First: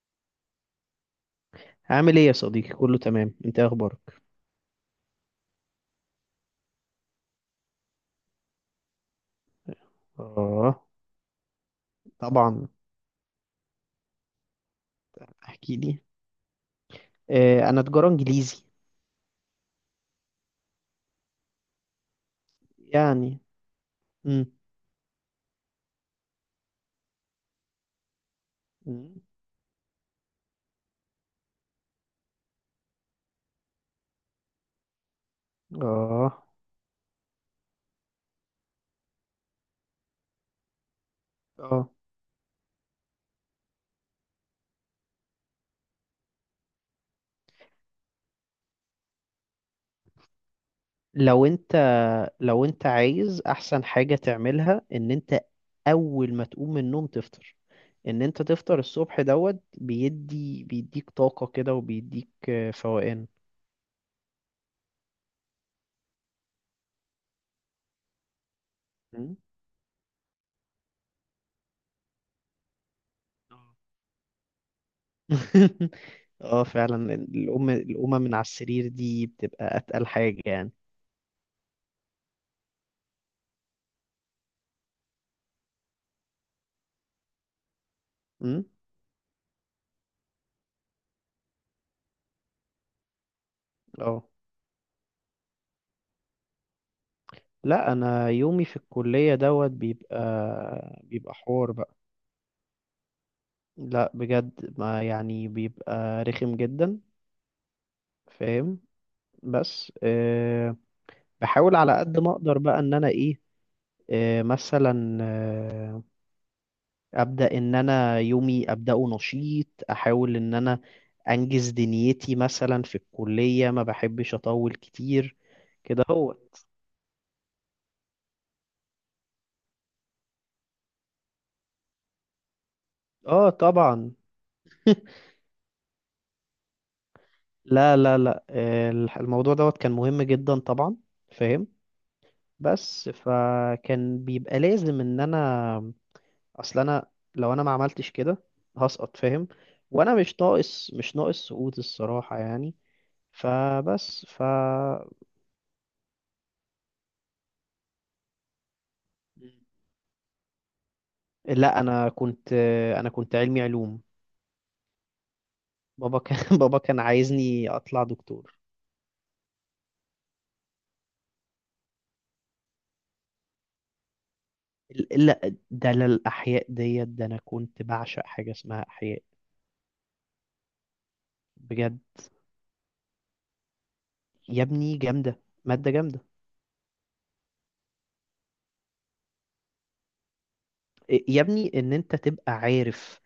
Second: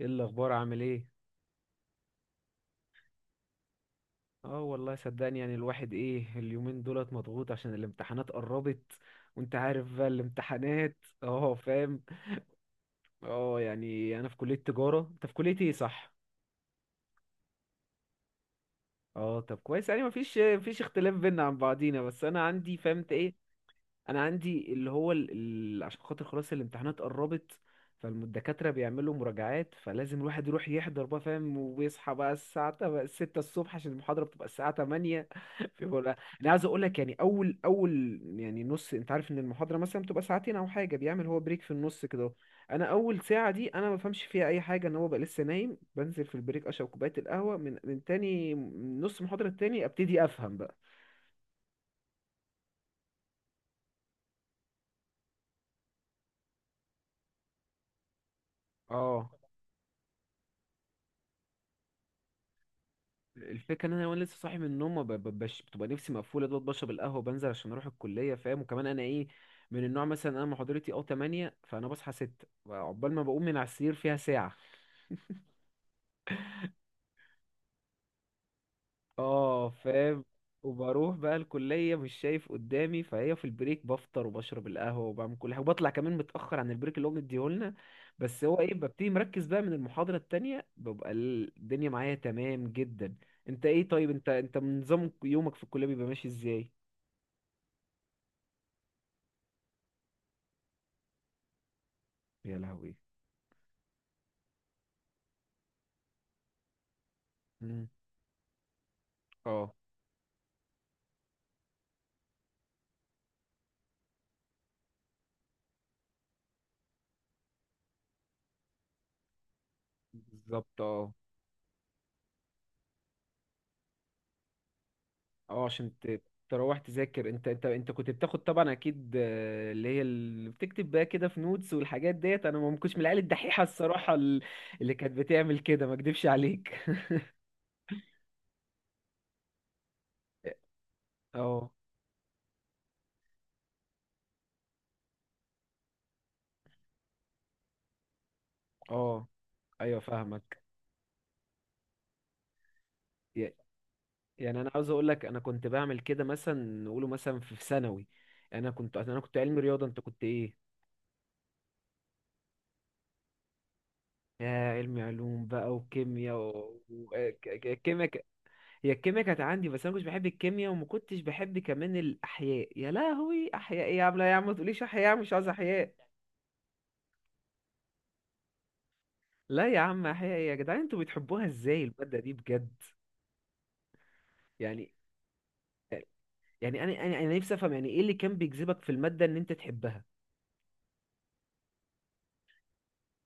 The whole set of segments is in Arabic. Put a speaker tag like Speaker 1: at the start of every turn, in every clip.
Speaker 1: ايه الاخبار؟ عامل ايه؟
Speaker 2: عامل ايه يا صديقي، كله تمام، انت إيه اخبارك؟
Speaker 1: اه، والله صدقني، يعني الواحد ايه اليومين دولت مضغوط عشان الامتحانات قربت، وانت عارف بقى
Speaker 2: اه،
Speaker 1: الامتحانات. اه فاهم.
Speaker 2: طبعا.
Speaker 1: اه يعني انا في كلية تجارة، انت في كلية ايه؟
Speaker 2: احكي لي.
Speaker 1: صح.
Speaker 2: آه، انا تجارة انجليزي.
Speaker 1: اه طب كويس. يعني مفيش اختلاف بينا عن بعضينا. بس انا عندي، فهمت ايه،
Speaker 2: يعني.
Speaker 1: انا
Speaker 2: امم
Speaker 1: عندي اللي هو عشان خاطر خلاص الامتحانات قربت. فالدكاترة بيعملوا مراجعات، فلازم الواحد يروح يحضر بقى فاهم. وبيصحى بقى الساعة ستة الصبح عشان المحاضرة بتبقى الساعة تمانية. فبقول
Speaker 2: اه.
Speaker 1: أنا عايز أقول لك، يعني أول يعني نص، أنت عارف إن المحاضرة مثلا بتبقى ساعتين أو حاجة، بيعمل هو بريك في
Speaker 2: اه،
Speaker 1: النص كده أهو. أنا أول ساعة دي أنا ما بفهمش فيها أي حاجة، إن هو بقى لسه نايم. بنزل في البريك أشرب كوباية القهوة، من تاني من نص المحاضرة التاني أبتدي أفهم بقى.
Speaker 2: لو انت لو انت عايز احسن حاجة تعملها ان انت اول ما تقوم من النوم تفطر. ان انت تفطر الصبح
Speaker 1: اه
Speaker 2: دوت بيديك طاقة كده، وبيديك فوقان.
Speaker 1: الفكره ان انا وانا لسه صاحي من النوم، ما ب- ب- بش... بتبقى نفسي مقفوله دوت، بشرب القهوه، بنزل عشان اروح الكليه فاهم. وكمان انا ايه،
Speaker 2: مم.
Speaker 1: من النوع مثلا انا محاضرتي اه 8، فانا بصحى 6، عقبال ما بقوم من على السرير فيها ساعه.
Speaker 2: اه، فعلا القومة من على السرير دي
Speaker 1: اه
Speaker 2: بتبقى اتقل
Speaker 1: فاهم.
Speaker 2: حاجة يعني.
Speaker 1: وبروح بقى الكلية مش شايف قدامي، فهي في البريك بفطر وبشرب القهوة وبعمل كل حاجة وبطلع كمان متأخر عن البريك اللي هو مديهولنا. بس هو ايه، ببتدي مركز بقى من المحاضرة التانية، ببقى الدنيا معايا تمام جدا. انت ايه طيب، انت
Speaker 2: اه،
Speaker 1: انت من نظام يومك في الكلية بيبقى ماشي ازاي؟
Speaker 2: لا، انا يومي في الكلية دوت بيبقى حوار بقى.
Speaker 1: يا لهوي.
Speaker 2: لا، بجد، ما يعني بيبقى رخم جدا.
Speaker 1: مم.
Speaker 2: فاهم.
Speaker 1: اه.
Speaker 2: بس بحاول على قد ما اقدر بقى ان انا ايه. مثلا ابدا ان انا يومي ابداه نشيط، احاول ان
Speaker 1: بالظبط
Speaker 2: انا
Speaker 1: اه.
Speaker 2: انجز دنيتي مثلا في الكلية، ما بحبش اطول كتير.
Speaker 1: اه عشان
Speaker 2: كده هو.
Speaker 1: تروح تذاكر. انت كنت بتاخد طبعا اكيد، اللي هي اللي بتكتب بقى كده في نوتس والحاجات ديت. انا ما كنتش من العيال
Speaker 2: اه،
Speaker 1: الدحيحه
Speaker 2: طبعا.
Speaker 1: الصراحه اللي كانت بتعمل كده، ما اكدبش عليك.
Speaker 2: لا لا لا، الموضوع دوت كان مهم جدا طبعا. فاهم.
Speaker 1: اه.
Speaker 2: بس فكان بيبقى لازم ان انا، اصل انا، لو انا ما عملتش كده هسقط.
Speaker 1: اه
Speaker 2: فاهم.
Speaker 1: ايوه
Speaker 2: وانا مش
Speaker 1: فاهمك.
Speaker 2: ناقص، سقوط الصراحة يعني.
Speaker 1: ي-
Speaker 2: فبس ف.
Speaker 1: يعني انا عاوز اقول لك انا كنت بعمل كده مثلا. نقوله مثلا في ثانوي. انا كنت علمي رياضه، انت كنت ايه؟
Speaker 2: لا، انا كنت علمي علوم.
Speaker 1: يا علمي علوم بقى،
Speaker 2: بابا
Speaker 1: وكيمياء
Speaker 2: كان بابا كان عايزني اطلع
Speaker 1: كيمياء.
Speaker 2: دكتور.
Speaker 1: هي الكيمياء كانت عندي، بس انا مش بحب الكيمياء وما كنتش بحب كمان الاحياء. يا لهوي، احياء ايه يا عم؟ لا يا عم ما تقوليش احياء، مش عايز
Speaker 2: لا، ده
Speaker 1: احياء.
Speaker 2: للاحياء ديت، ده انا كنت بعشق حاجة اسمها احياء.
Speaker 1: لا يا عم، احياء ايه يا جدعان؟ انتوا بتحبوها ازاي
Speaker 2: بجد.
Speaker 1: الماده دي بجد؟
Speaker 2: يا
Speaker 1: يعني،
Speaker 2: ابني جامدة، مادة جامدة.
Speaker 1: يعني انا نفسي افهم يعني ايه اللي كان بيجذبك في الماده ان انت تحبها.
Speaker 2: يا ابني، ان انت تبقى عارف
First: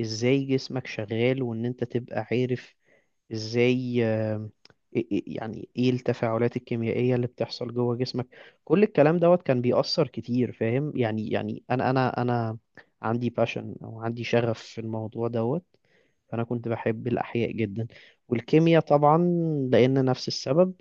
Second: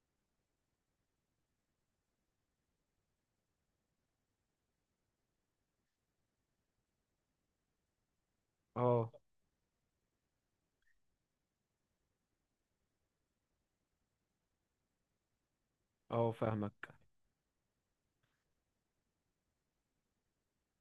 Speaker 2: ازاي جسمك شغال، وان انت تبقى عارف ازاي، يعني ايه التفاعلات الكيميائية اللي بتحصل جوه جسمك. كل
Speaker 1: اه.
Speaker 2: الكلام دوت كان بيأثر كتير، فاهم يعني انا عندي باشن، او عندي شغف في الموضوع دوت.
Speaker 1: اه
Speaker 2: فانا كنت
Speaker 1: فاهمك.
Speaker 2: بحب الاحياء جدا، والكيمياء طبعا، لان نفس السبب.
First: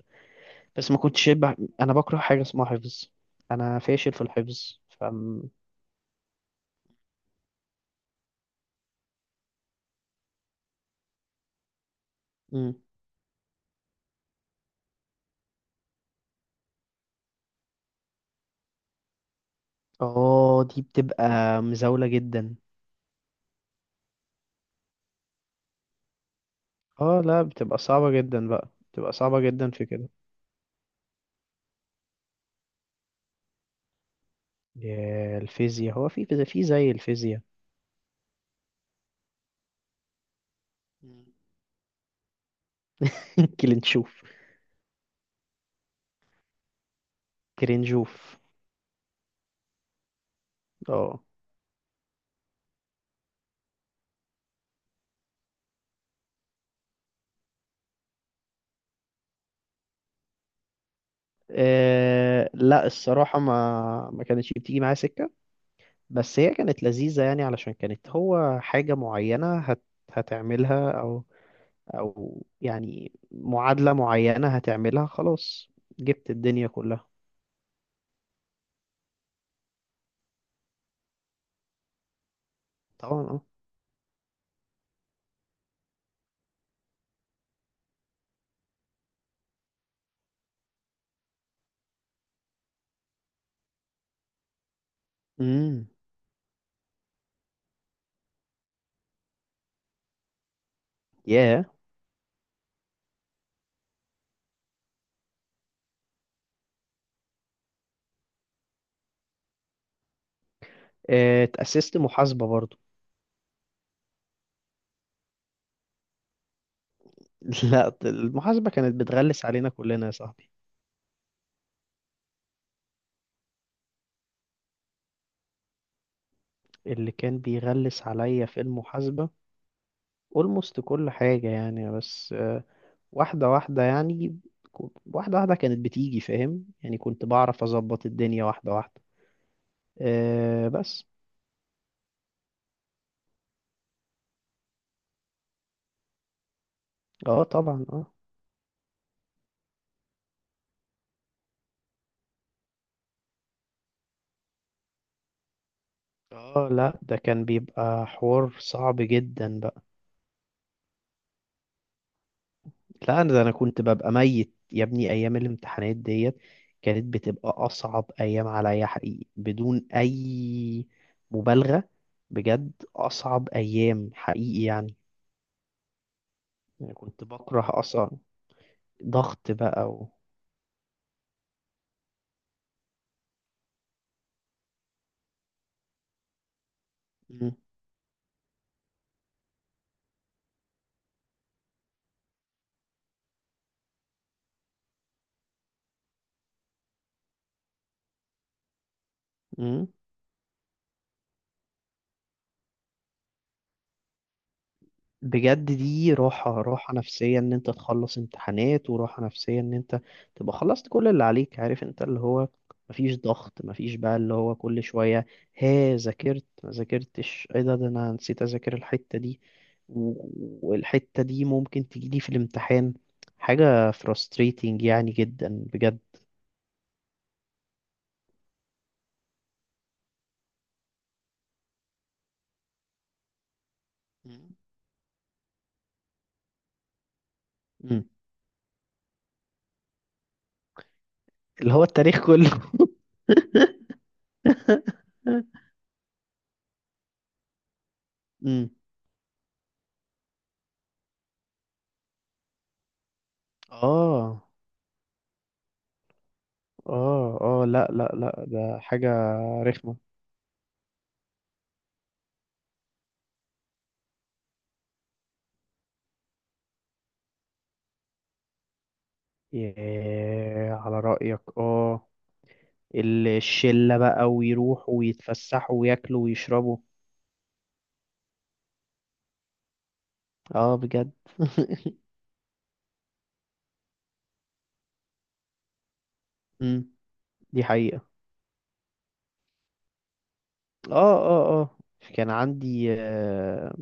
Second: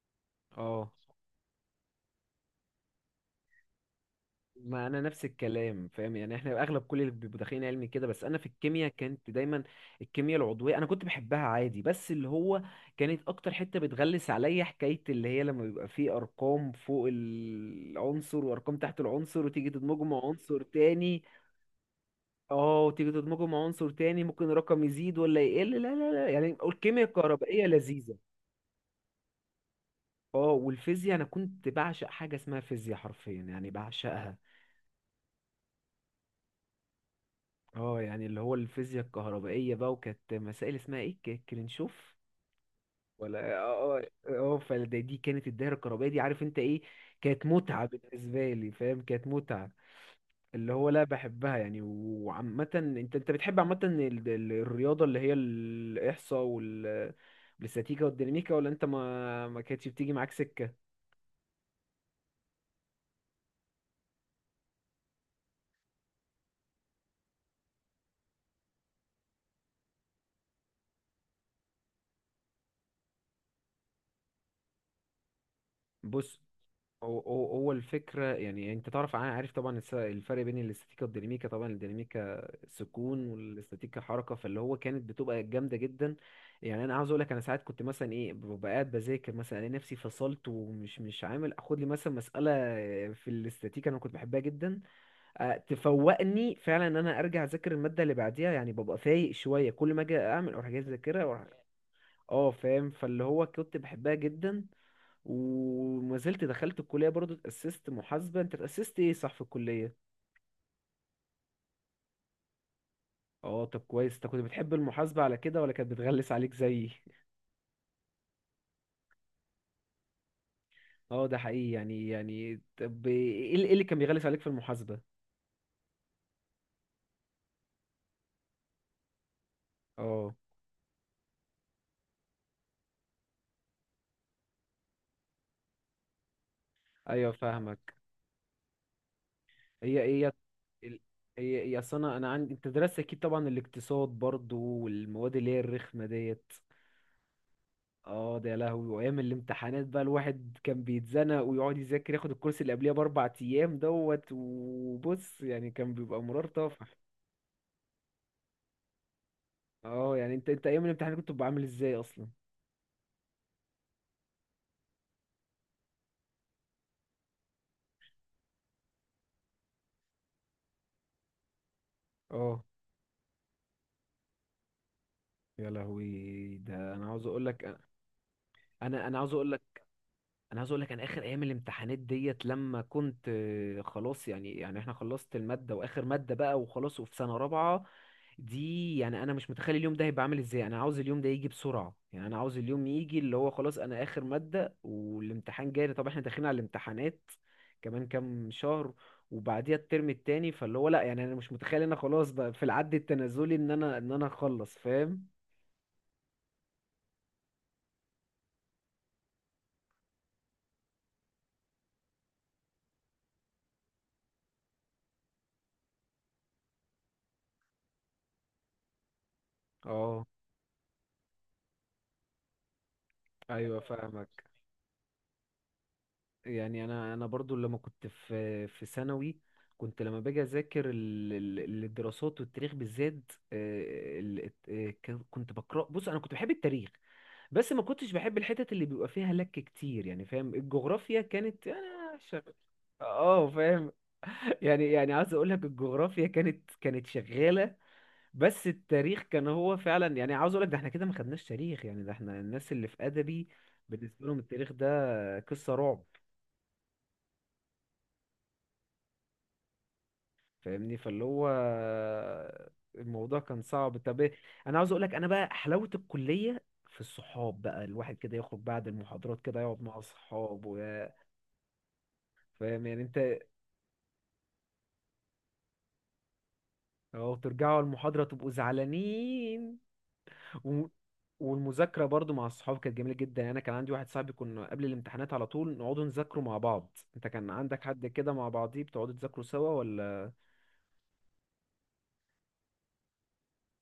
Speaker 1: اه
Speaker 2: بس ما كنتش بح... انا بكره حاجة اسمها حفظ. انا فاشل في الحفظ
Speaker 1: ما انا
Speaker 2: ف.
Speaker 1: نفس الكلام فاهم، يعني احنا اغلب كل اللي بيبقوا داخلين علمي كده. بس انا في الكيمياء كانت دايما الكيمياء العضويه انا كنت بحبها عادي، بس اللي هو كانت اكتر حته بتغلس عليا حكايه اللي هي لما بيبقى فيه ارقام فوق العنصر وارقام تحت العنصر وتيجي تدمجه مع عنصر
Speaker 2: اه، دي
Speaker 1: تاني.
Speaker 2: بتبقى مزاولة جدا.
Speaker 1: اه، وتيجي تدمجه مع عنصر تاني ممكن الرقم يزيد ولا يقل. لا لا لا، يعني الكيمياء
Speaker 2: اه، لا،
Speaker 1: الكهربائيه
Speaker 2: بتبقى صعبة
Speaker 1: لذيذه.
Speaker 2: جدا بقى، بتبقى صعبة جدا في كده.
Speaker 1: اه، والفيزياء انا كنت بعشق حاجه اسمها فيزياء، حرفيا يعني بعشقها.
Speaker 2: يا الفيزياء، هو في فيزياء، في زي الفيزياء.
Speaker 1: اه، يعني اللي هو الفيزياء الكهربائية بقى، وكانت مسائل اسمها ايه،
Speaker 2: مم.
Speaker 1: كرنشوف. ولا اه اه
Speaker 2: كلينشوف.
Speaker 1: اه، فدي كانت الدايرة الكهربائية دي، عارف انت ايه، كانت متعة
Speaker 2: كلينشوف.
Speaker 1: بالنسبة لي فاهم، كانت متعة. اللي هو لا
Speaker 2: اه.
Speaker 1: بحبها يعني. وعامة انت بتحب عامة الرياضة اللي هي الإحصاء والاستاتيكا والديناميكا، ولا انت ما كانتش بتيجي معاك سكة؟
Speaker 2: لا، الصراحة ما كانتش بتيجي معايا سكة. بس هي كانت لذيذة يعني، علشان كانت هو حاجة معينة هتعملها أو. يعني معادلة معينة هتعملها، خلاص جبت
Speaker 1: بص،
Speaker 2: الدنيا كلها.
Speaker 1: هو الفكرة، يعني انت تعرف، عارف طبعا الفرق بين الاستاتيكا والديناميكا. طبعا الديناميكا
Speaker 2: طبعا،
Speaker 1: سكون
Speaker 2: اه.
Speaker 1: والاستاتيكا حركة، فاللي هو كانت بتبقى جامدة جدا. يعني انا عاوز اقول لك، انا ساعات كنت مثلا ايه ببقى قاعد بذاكر، مثلا الاقي نفسي فصلت، ومش مش عامل اخد لي مثلا مسألة في الاستاتيكا انا كنت بحبها جدا.
Speaker 2: امم.
Speaker 1: تفوقني فعلا ان انا ارجع اذاكر المادة اللي بعديها. يعني ببقى فايق شوية كل ما اجي اعمل اروح جاي اذاكرها اه فاهم، فاللي هو كنت بحبها جدا وما زلت. دخلت الكلية برضو اتأسست محاسبة، انت اتأسست ايه؟ صح، في الكلية.
Speaker 2: آه، اتأسست محاسبة برضو.
Speaker 1: اه طب كويس، انت كنت بتحب المحاسبة على كده ولا كانت بتغلس عليك زيي؟
Speaker 2: لا، المحاسبة كانت بتغلس علينا كلنا يا صاحبي.
Speaker 1: اه ده حقيقي. يعني طب ايه اللي، إيه اللي كان بيغلس عليك في المحاسبة؟
Speaker 2: اللي كان بيغلس عليا في المحاسبة
Speaker 1: اه.
Speaker 2: almost كل حاجة يعني. بس واحدة واحدة يعني. واحدة واحدة كانت بتيجي، فاهم يعني، كنت
Speaker 1: ايوه
Speaker 2: بعرف
Speaker 1: فاهمك.
Speaker 2: أظبط الدنيا واحدة واحدة.
Speaker 1: هي ايه
Speaker 2: أه
Speaker 1: ال-
Speaker 2: بس.
Speaker 1: هي اصل انا عندي، انت درست اكيد طبعا الاقتصاد برضو والمواد اللي هي الرخمة ديت.
Speaker 2: اه، طبعا. اه
Speaker 1: اه ده يا لهوي، وايام الامتحانات بقى الواحد كان بيتزنق ويقعد يذاكر، ياخد الكورس اللي قبليها باربع ايام دوت. وبص يعني كان بيبقى مرار
Speaker 2: اه،
Speaker 1: طافح.
Speaker 2: لا، ده كان بيبقى حوار صعب جدا بقى.
Speaker 1: اه يعني انت ايام الامتحان كنت بتبقى عامل ازاي اصلا؟
Speaker 2: لا، انا ده انا كنت ببقى ميت يا ابني، ايام الامتحانات ديت كانت بتبقى اصعب ايام عليا حقيقي، بدون اي مبالغه.
Speaker 1: اه
Speaker 2: بجد اصعب ايام حقيقي يعني.
Speaker 1: يا لهوي. ده
Speaker 2: أنا
Speaker 1: انا
Speaker 2: كنت
Speaker 1: عاوز اقول
Speaker 2: بكره
Speaker 1: لك،
Speaker 2: اصلا
Speaker 1: انا انا عاوز اقول
Speaker 2: ضغط
Speaker 1: لك
Speaker 2: بقى و...
Speaker 1: انا عاوز اقول لك انا اخر ايام الامتحانات ديت لما كنت خلاص. يعني احنا خلصت الماده واخر ماده بقى، وخلاص وفي سنه
Speaker 2: مم.
Speaker 1: رابعه دي. يعني انا مش متخيل اليوم ده هيبقى عامل ازاي. انا عاوز اليوم ده يجي بسرعه، يعني انا عاوز اليوم يجي اللي هو خلاص انا اخر ماده والامتحان جاي. طب احنا داخلين على الامتحانات كمان كام شهر، وبعديها
Speaker 2: مم.
Speaker 1: الترم التاني، فاللي هو لا، يعني انا مش متخيل ان انا خلاص بقى في العد التنازلي ان انا، اخلص فاهم.
Speaker 2: بجد، دي راحة، نفسية ان انت تخلص امتحانات، وراحة نفسية ان انت تبقى خلصت كل اللي عليك، عارف انت اللي هو مفيش ضغط، مفيش بقى اللي هو كل شوية، ها ذاكرت ما ذاكرتش، ايه ده انا نسيت اذاكر الحتة دي،
Speaker 1: اه.
Speaker 2: و- والحتة دي ممكن تجيلي في الامتحان.
Speaker 1: ايوه
Speaker 2: حاجة
Speaker 1: فاهمك.
Speaker 2: frustrating يعني جدا. بجد.
Speaker 1: يعني انا برضو لما كنت في ثانوي، كنت لما باجي اذاكر الدراسات والتاريخ بالذات،
Speaker 2: مم.
Speaker 1: كنت بقرا، بص انا كنت بحب التاريخ. بس ما
Speaker 2: مم.
Speaker 1: كنتش بحب الحتت اللي بيبقى فيها لك كتير يعني فاهم. الجغرافيا كانت
Speaker 2: اللي هو التاريخ كله.
Speaker 1: اه فاهم. يعني عاوز اقول لك الجغرافيا كانت شغاله. بس
Speaker 2: مم.
Speaker 1: التاريخ كان هو فعلا، يعني عاوز اقول لك ده احنا كده ما خدناش تاريخ يعني، ده احنا الناس اللي في ادبي بالنسبه لهم
Speaker 2: اه
Speaker 1: التاريخ ده قصه رعب
Speaker 2: اه اه، لا لا لا، ده حاجة رخمة.
Speaker 1: فاهمني. فاللي هو الموضوع كان صعب. طب إيه؟ انا عاوز اقول لك انا بقى حلاوه الكليه في الصحاب بقى، الواحد كده يخرج بعد المحاضرات كده يقعد مع
Speaker 2: ياه،
Speaker 1: اصحابه
Speaker 2: على رأيك اه،
Speaker 1: فاهم، يعني انت
Speaker 2: الشلة بقى، ويروحوا ويتفسحوا وياكلوا ويشربوا.
Speaker 1: أو ترجعوا المحاضرة تبقوا زعلانين
Speaker 2: اه،
Speaker 1: و...
Speaker 2: بجد.
Speaker 1: والمذاكرة برضو مع الصحاب كانت جميلة جدا. يعني أنا كان عندي واحد صاحبي كنا قبل الامتحانات على طول نقعدوا نذاكروا مع
Speaker 2: مم،
Speaker 1: بعض. أنت كان
Speaker 2: دي
Speaker 1: عندك حد
Speaker 2: حقيقة.
Speaker 1: كده مع بعضيه بتقعدوا تذاكروا سوا ولا؟
Speaker 2: اه اه اه. كان عندي آه،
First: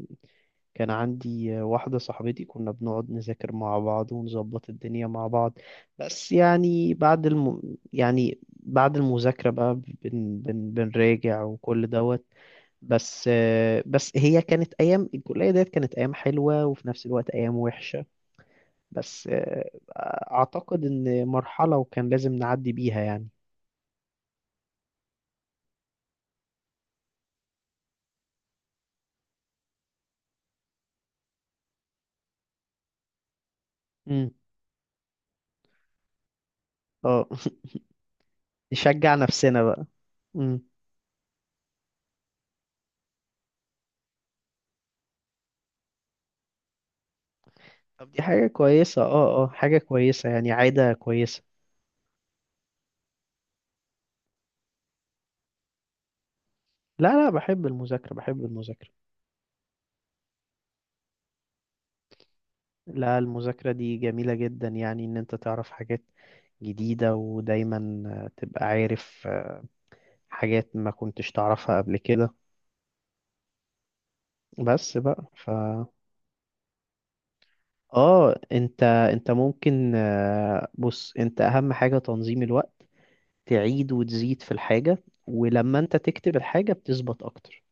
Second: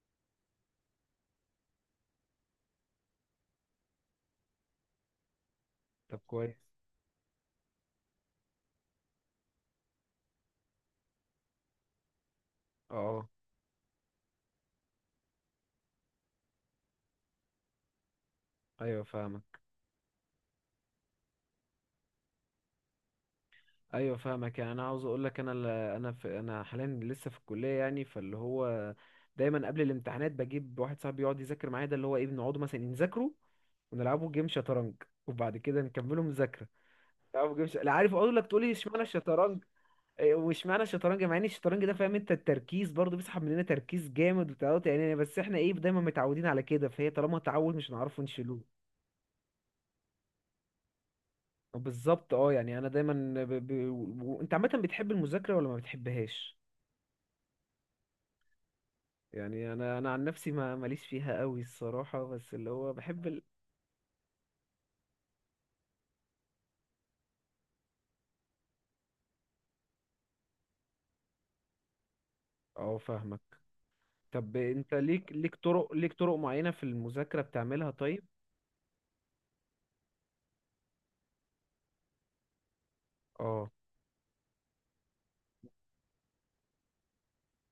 Speaker 2: كان عندي واحدة صاحبتي كنا بنقعد نذاكر مع بعض ونظبط الدنيا مع بعض.
Speaker 1: طب
Speaker 2: بس
Speaker 1: كويس.
Speaker 2: يعني بعد يعني بعد المذاكرة بقى بنراجع وكل دوت. بس
Speaker 1: اه
Speaker 2: آه، بس هي كانت أيام الكلية ديت، كانت أيام حلوة وفي نفس الوقت أيام وحشة.
Speaker 1: أيوه
Speaker 2: بس
Speaker 1: فاهمك.
Speaker 2: اعتقد ان مرحلة وكان لازم نعدي بيها يعني.
Speaker 1: أيوه فاهمك. يعني أنا عاوز أقول لك أنا، أنا حاليا لسه في الكلية، يعني فاللي هو دايما قبل الامتحانات بجيب واحد صاحبي يقعد يذاكر معايا. ده اللي هو إيه، بنقعدوا مثلا نذاكروا ونلعبوا
Speaker 2: امم.
Speaker 1: جيم شطرنج وبعد كده نكملوا مذاكرة.
Speaker 2: اه.
Speaker 1: لا ما بجيبش. لا عارف اقول لك تقول لي اشمعنى
Speaker 2: نشجع
Speaker 1: الشطرنج.
Speaker 2: نفسنا بقى.
Speaker 1: إيه،
Speaker 2: امم.
Speaker 1: واشمعنى الشطرنج مع ان الشطرنج ده فاهم انت التركيز برضه بيسحب مننا تركيز جامد وتعود، يعني بس احنا ايه دايما متعودين على كده، فهي طالما تعود مش
Speaker 2: طب، دي
Speaker 1: هنعرفه
Speaker 2: حاجة
Speaker 1: نشيلوه.
Speaker 2: كويسة، اه اه، حاجة كويسة يعني، عادة كويسة.
Speaker 1: بالظبط اه. يعني انا دايما انت عامه بتحب المذاكره ولا ما بتحبهاش؟
Speaker 2: لا لا، بحب المذاكرة، بحب المذاكرة.
Speaker 1: يعني انا عن نفسي ما ماليش فيها قوي الصراحه، بس اللي هو
Speaker 2: لا،
Speaker 1: بحب
Speaker 2: المذاكرة دي جميلة جدا يعني، ان انت تعرف حاجات جديدة، ودايما تبقى عارف حاجات ما كنتش تعرفها قبل كده.
Speaker 1: اه فاهمك. طب انت
Speaker 2: بس بقى ف.
Speaker 1: ليك طرق معينه في المذاكره بتعملها؟ طيب.
Speaker 2: اه، انت ممكن، بص، انت اهم حاجة تنظيم الوقت،
Speaker 1: اه
Speaker 2: تعيد وتزيد في الحاجة، ولما انت تكتب الحاجة بتثبت اكتر.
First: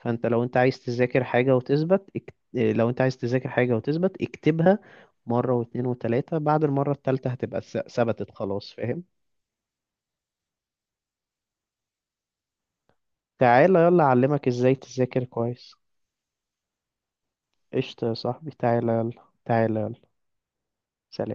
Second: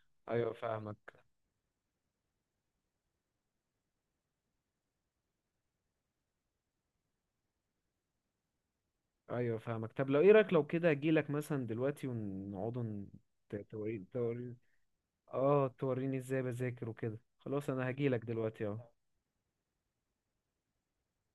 Speaker 2: فانت لو
Speaker 1: ايوه
Speaker 2: انت عايز
Speaker 1: فاهمك.
Speaker 2: تذاكر حاجة وتثبت لو انت عايز تذاكر حاجة وتثبت اكتبها مرة واتنين وتلاتة، بعد المرة التالتة هتبقى ثبتت خلاص، فاهم.
Speaker 1: ايوه فاهمك. طب لو ايه رايك لو كده اجيلك مثلا دلوقتي ونقعدوا
Speaker 2: تعالى
Speaker 1: توري
Speaker 2: يلا اعلمك
Speaker 1: توري.
Speaker 2: ازاي تذاكر
Speaker 1: اه
Speaker 2: كويس.
Speaker 1: توريني ازاي بذاكر وكده. خلاص انا
Speaker 2: قشطة يا
Speaker 1: هجيلك
Speaker 2: صاحبي،
Speaker 1: دلوقتي
Speaker 2: تعالى
Speaker 1: اهو.
Speaker 2: يلا تعالى يلا. سلام.